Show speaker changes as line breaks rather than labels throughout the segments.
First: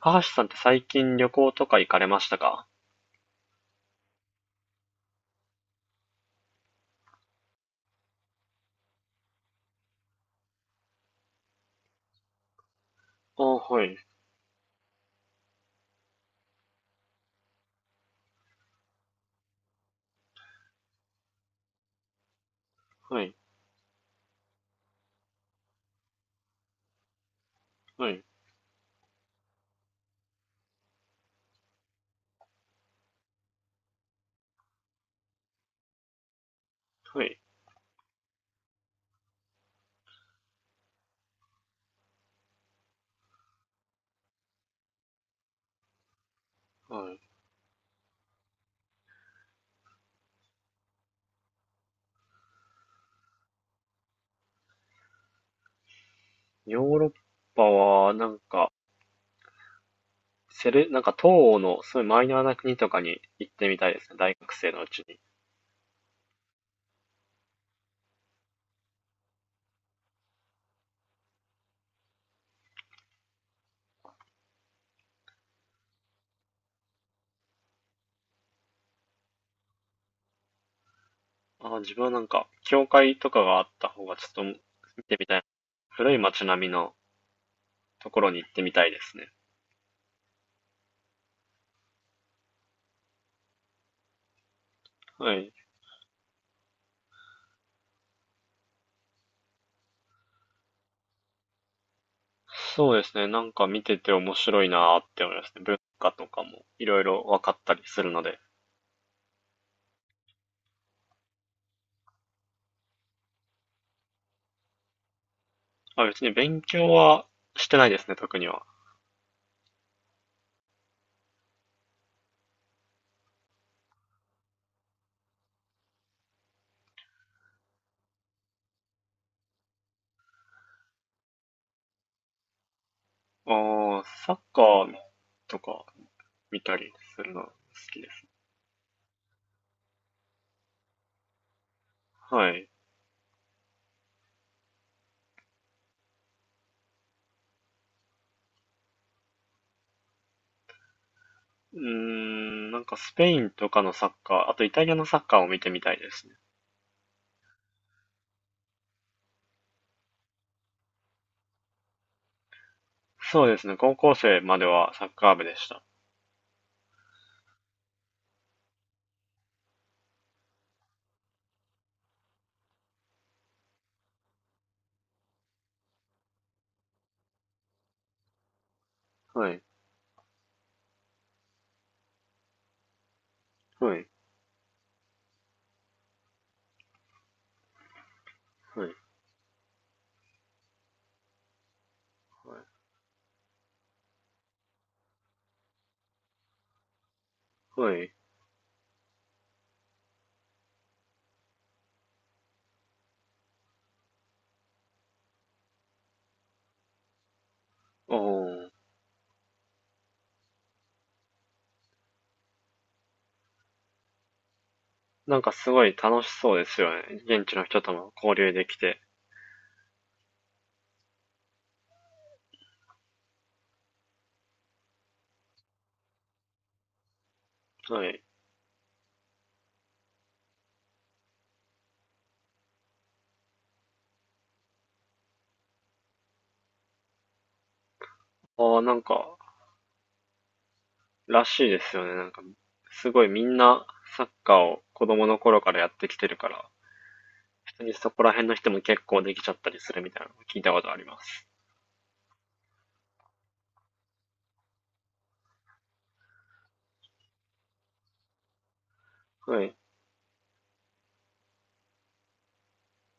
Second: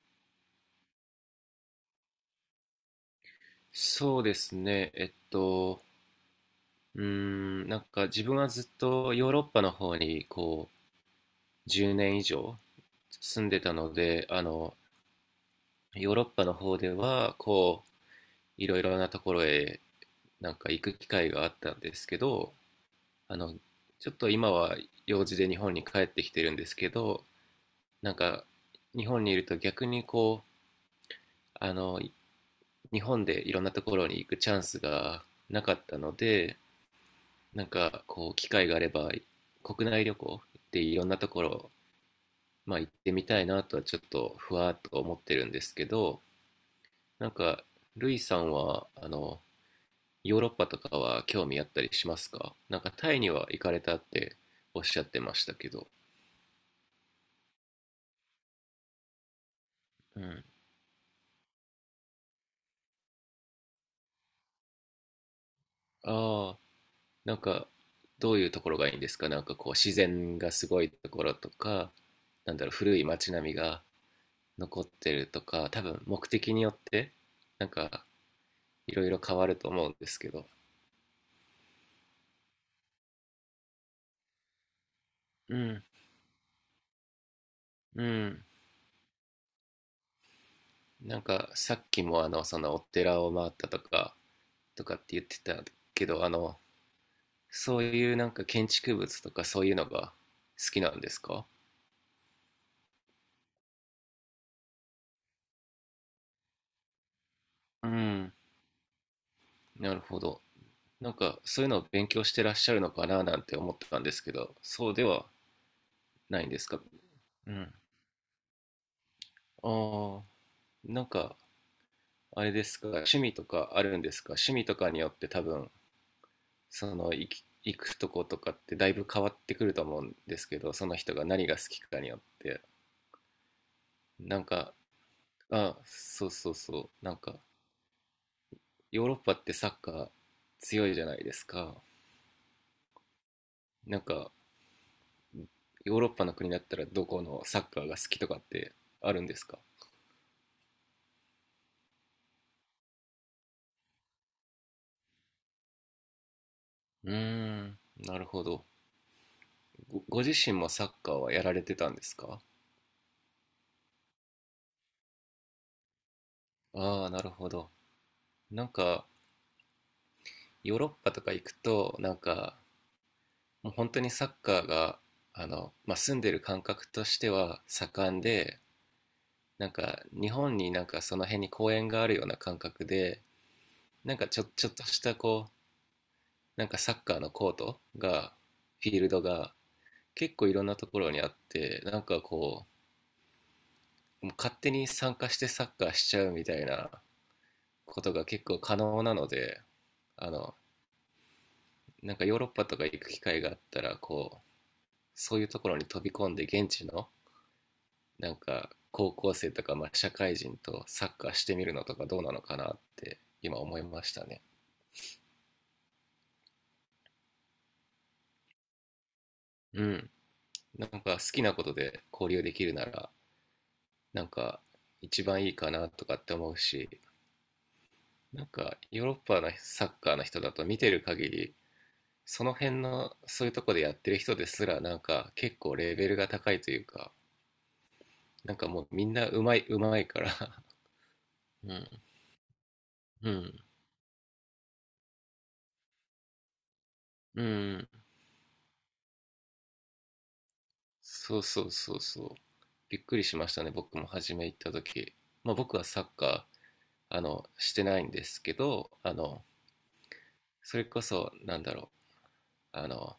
高橋さんって最近旅行とか行かれましたか？
そうですね。なんか自分はずっとヨーロッパの方にこう10年以上
あ
住んでた
は
の
い、
で、ヨーロッパの方ではこういろいろなところへなんか行く機会があったんですけど、
はい、
あの、ちょっと今は用事で日本に帰ってきてるんですけど、
は
なん
い、
か日本にいると逆にこう、あの、日本でいろんなところに行くチャンスがなかったので、
はい、
なんかこう機会があれば国内旅行っていろんなところ、まあ、行ってみたいなとはちょっとふわっと思ってるんですけど。
は
な
い。
んかルイさんはヨーロッパとかは興味あったりしますか？なんかタイには行かれたっておっしゃってましたけど。
ヨーロッパは、なんか、
うん、
なんか東欧のすごいマイナーな国とかに行ってみたいですね、大学生のうちに。
ああ、なんかどういうところがいいんですか？なんかこう自然がすごいところとか、なんだろう、古い街並みが残ってるとか、多分目的によってなんかいろいろ変わると思うんですけど。
ああ、自分はなんか、教会とかがあった方がちょっと見てみたい。
うん、
古い街並みの
う
ところに
ん。
行ってみたいですね。
なんかさっきもそのお寺を回ったとかって言っ
は
て
い。
たけど、そういうなんか建築物とかそういうのが好きなんですか？
そうですね、なんか見てて面白いなーって思いますね。文化とかもいろいろ分かったり
う
するの
ん。
で。
なるほど。なんかそういうのを勉強してらっしゃるのかななんて思ってたんですけど、そうでは
あ、別に
ないんで
勉
すか？
強は
う
し
ん。
てないですね、特には。
ああ、なんかあれですか、趣味とかあるんですか？趣味とかによって多分その行くとことかってだいぶ変わってくると思うんですけど、その人が何が好きかによって。
ああ、サッ
なん
カ
か、
ーと
あ、
か
そうそう
見た
そ
り
う、なん
する
か
の好きです。
ヨーロッパってサッカー強いじゃないですか。
はい。
なんかヨーロッパの国だったらどこのサッカーが好きとかってあるんですか？
うーん、なんかスペインとかのサッカー、あとイタリアのサッカーを見てみたいですね。
うーん。なるほど。ご自身もサッカーはやられてたんですか？
そうですね。高校生まではサッカー部でした。
ああー、なるほど。なんか、ヨーロッパとか行くと、なんか、もう本当にサッカーが、まあ、住んでる感覚としては盛んで、
はい。
なんか日本になんかその辺に公園があるような感覚で、
はい。
なんかちょっとしたこう、なんかサッカーのコートが、
は
フィ
い。
ールドが結構いろんなところにあって、なんかこ
は
うもう勝手に参加してサッカーしちゃうみたいな
い。は
こと
い。
が結構可能なので、あのなんかヨーロッパとか行く機会があったらこうそういうところに飛び込んで、現地の
お
なんか
ー。
高校生とか、まあ、社会人とサッカーしてみるのとかどうなのかなって今思いましたね。
なんかすごい楽しそうですよね。現地の人とも交流できて。
うん、なんか好きなことで交流できるならなんか一番いいかなとかって思うし、
はい。
なんかヨーロッパのサッカーの人だと見てる限り、その辺のそういうとこでやってる人ですらなんか結構レベルが高いというか、なんか
ああ、
もう
なん
みんな
か、
うまい、うまいから。
ら しい
う
です
ん。
よね。なんか、すごい
う
みん
ん、
なサッカーを子供の頃からやってきてるから、
う
普通
ん。
にそこら辺の人も結構できちゃったりするみたいなのを聞いたことありま
そう
す。
そうそうそう。びっくりしましたね、僕も初め行った時。まあ僕はサッカー、してないんですけど、
はい、
それこそ、なんだろう、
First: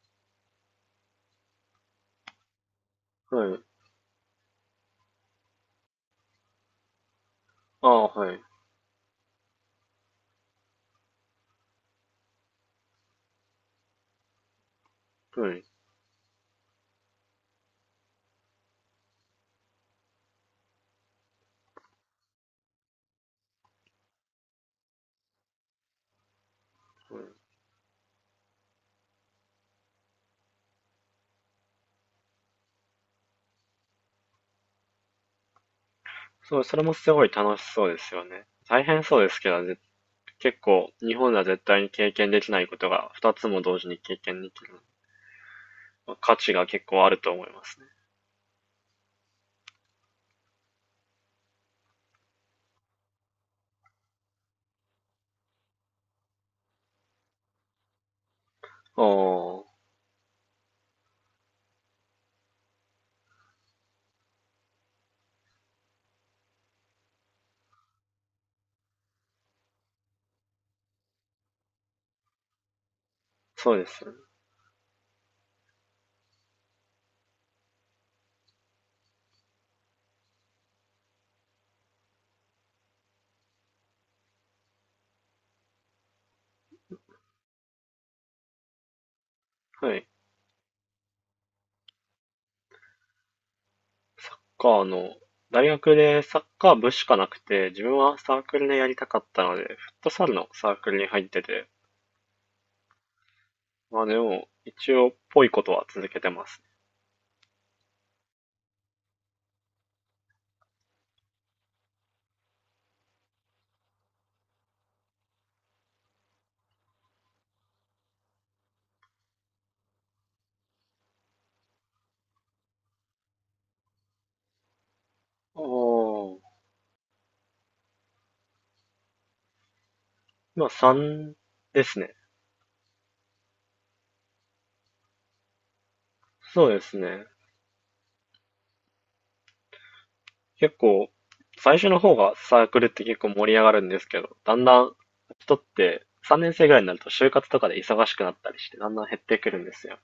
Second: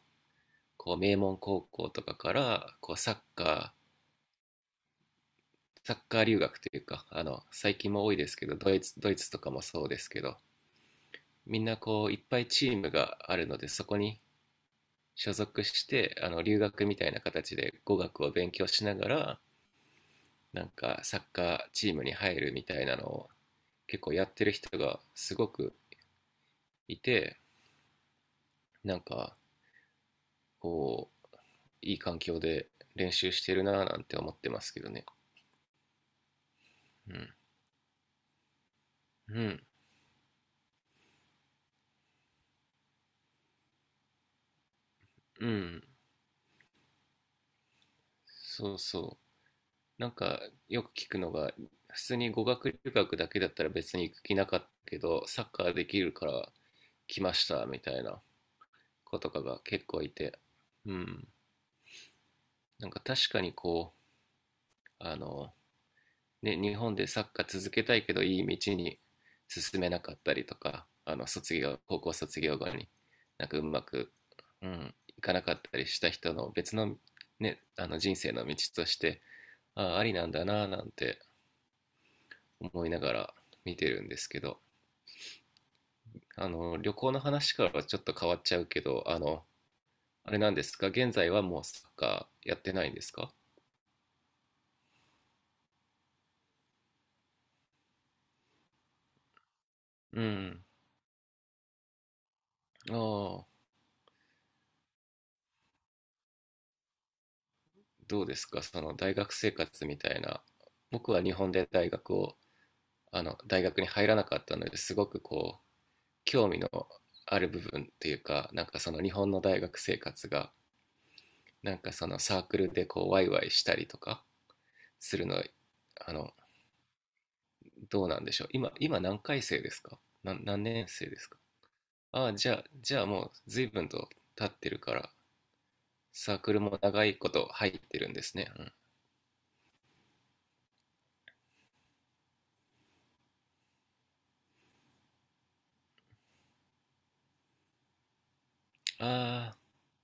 こう、名門高校とかから、こう、
はい。
サッカー留学というか、最
あ
近も
あ、
多いで
は
す
い、
けど、ドイツとかもそうですけど、みんなこう、いっぱいチームがあるので、そこに所
はい、は
属
い。
して、留学みたいな形で語学を勉強しながら、なんかサッカーチームに入るみたいなのを結構やってる人がすごくいて、なんかこういい環境で練習してるなぁなんて思ってますけどね。
そう、それもす
う
ごい
ん、
楽しそうですよね。大変そうです
う
け
ん、
ど、結構、日本では絶対に経験できないことが2つも同時に経験できる。
うん。
まあ価値が結構あると思いますね。
そうそう、なんかよく聞くのが、普通に語学留学だけだったら別に行く気なかったけどサッカーできるから来ましたみたいな
あ
子とかが
あ、
結構いて。うん。なんか確かにこう、ね、日本でサッカー続けたいけどいい道に進めなかったりとか、あの卒業、高校卒業後になんかう
そう
ま
ですよ
く、
ね。
うん、いかなかったりした人の別の、ね、人生の道として、ありなんだななんて思いながら見てるんですけど、旅行の話からはちょっと変わっちゃうけど、
はい。
あれなんですか、現在はもうサッカーやってないんですか？
サッカーの、大学でサッカー部しかなくて、自分はサークルでやりたかったので、フット
う
サルの
ん。
サークルに入ってて、
ああ、
まあでも、一応、ぽいことは続けてます。
どうですかその大学生活みたいな。僕は日本で大学を大学に入らなかったのですごくこう興味のある部分っていうか、なんかその日本の大学生活がなんかそのサークルでこうワイワイしたりとかするの、
あ
あ
あ、
のどうなんでしょう、今何回生ですか、何
まあ
年生です
3
か？
ですね。
ああ、じゃあもう随分と経ってるからサークル
そう
も
です
長い
ね。
こと入ってるんですね。うん。
結構、最初の方がサークルって結構盛り上がるんですけど、だんだん人って3年生ぐらいになると就活とかで忙しくなったりして、だんだん減ってく
ああ、
るんですよ。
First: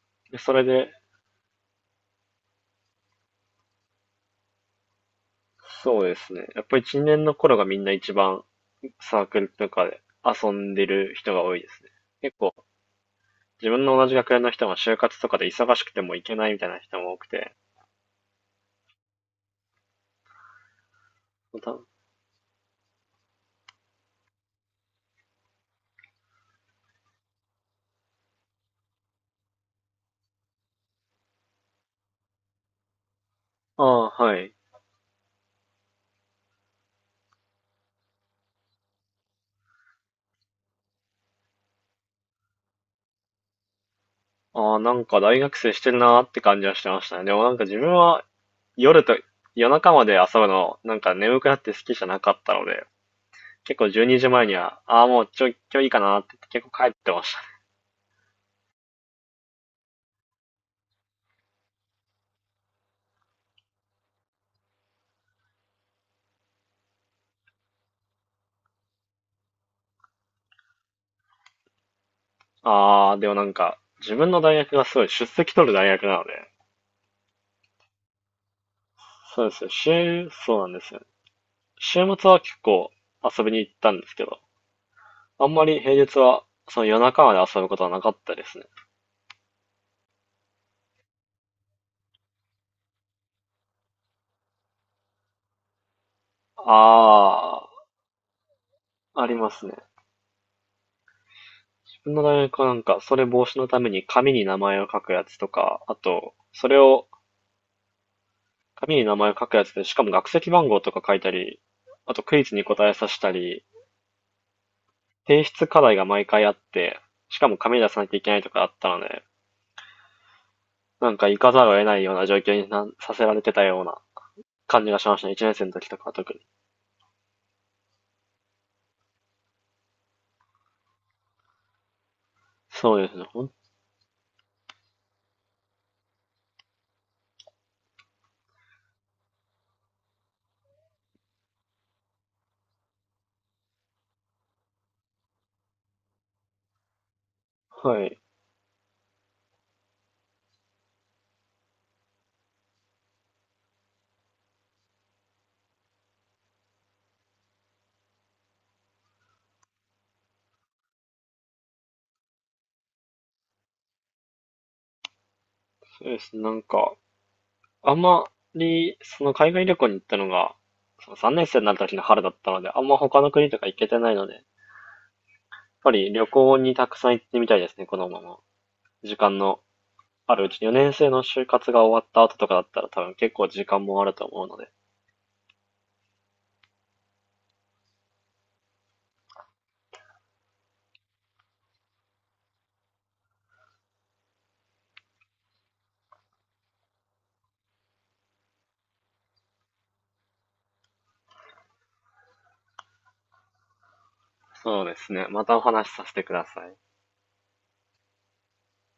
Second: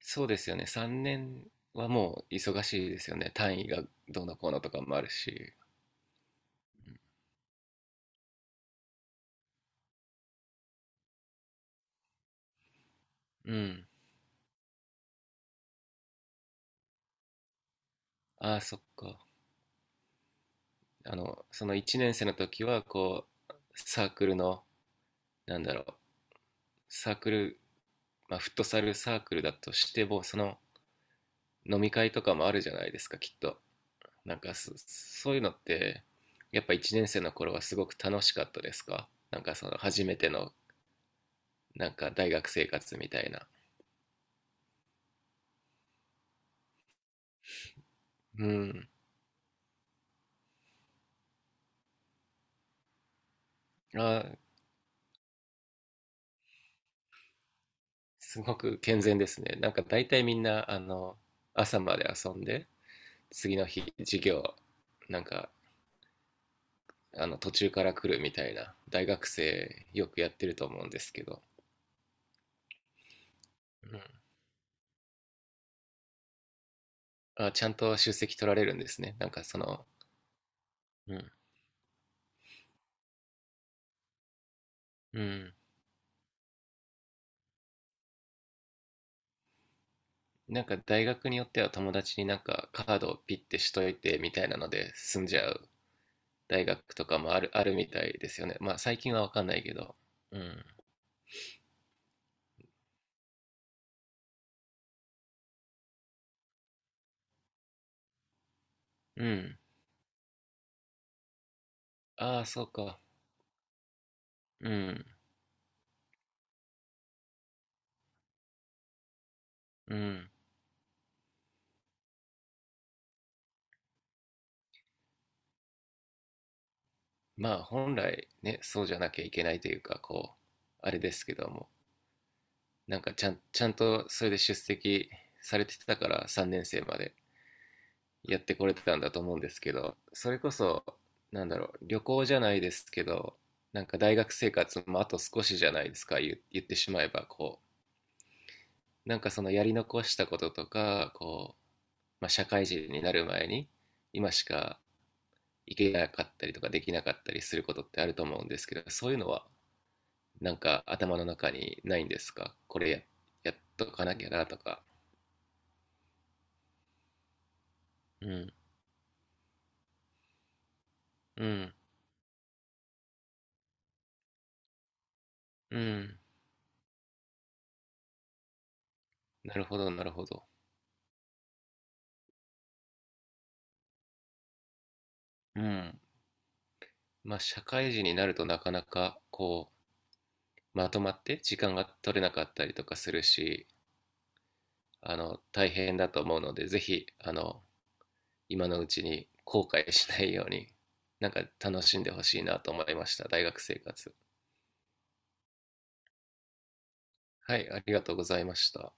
そうで
で
す
そ
よ
れ
ね、
で、
3年はもう忙しいですよね、単位がどうのこうのとかもあるし。
そうですね。やっぱ1、2年の頃がみんな一番サークルとかで遊んでる人が多いですね。結構、
う
自分
ん、
の同じ学年の人が就活とかで忙しくても行けないみたいな人も多くて、
ああ、そっか。
ま
そ
た
の1年生の時は、こう、サークルの、なんだろう、サークル、まあ、フットサルサークルだとしても、その飲み会とかもあるじゃないですか、きっと。
ああ、
な
は
ん
い。
かそういうのって、やっぱ1年生の頃はすごく楽しかったですか？なんかその初めての、なんか大学生活みたいな。
ああ、なんか大学生してるなーって感じはしてましたね。でもなんか自分は
うん。
夜と夜中まで遊ぶのなんか眠くなって好きじゃなかったので、結構
あ
12時
ー、
前にじまえには、ああ、もうちょ、今日いいかなーって言って結構帰ってましたね。
すごく健全ですね。なんか大体みんな、朝まで遊んで、次の日、授業、なんか途中から来るみたいな大学生よくやってると思うんですけど。
ああ、でもなんか
うん。
自分の大学がすごい出席取る大学なので、
あ、ちゃんと出席取られるんですね、なんか
そうで
そ
すよ。
の。
そうなんですよ。
うん、
週末は結構遊びに行ったんですけど、
う
あ
ん。
んまり平日はその夜中まで遊ぶことはなかったですね。
なんか大学によっては友達になんかカードをピッてしといてみたいなので済んじゃう大学とかもある
あ
あるみたいですよね、まあ最近は
あ、あ
分
り
かん
ま
ない
す
け
ね。
ど。うん、
の大学はなんか、それ防止のために紙に名前を書くやつとか、あと、それを、紙に名
う
前を書く
ん。
やつで、しかも学籍番号とか書いたり、あとク
あ
イ
あ、
ズに
そう
答え
か。
させたり、
うん、
提出課題が毎回あって、しかも紙に出さなきゃいけないとかあったので、
うん。
なんか行かざるを得ないような状況になさせられてたような感じがしましたね。1年生の時とかは特に。
まあ本来ね、そうじゃなきゃいけないというか、こうあれですけども、
そ
な
う
ん
で
か
す
ち
ね。
ゃん、ちゃんとそれで出席されてたから3年生までやってこれてたんだと思うんですけど、それこそ、なんだろう、旅行じゃないですけど、なんか大学生活もあと少しじゃないですか、言ってしまえば、こ
はい。
う、なんかそのやり残したこととか、こう、まあ、社会人になる前に、今しか行けなかったりとかできなかったりすることってあると思うんですけど、そういうのはなんか頭の中にないんですか、これやっとかなきゃなとか。
そうですね。なんか、あんま
うん。
り、その海外旅行に行ったのが、その3
う
年生に
ん。
なる時の春だったので、あんま他の国とか行けてないので、
うん。
旅行にたくさん行ってみたいですね、このまま。時間
な
の
るほど、なるほ
あ
ど。
るうちに、4年生の就活が終わった後とかだったら多分結構時間もあると思うので。
うん。まあ、社会人になるとなかなか、こう、まとまって時間が取れなかったりとかするし、大変だと思うので、ぜひ、今のうちに後悔しないように、なんか楽しんでほしいなと思いました、大学生活。
そうですね。またお話しさせてください。
はい、ありがとうございました。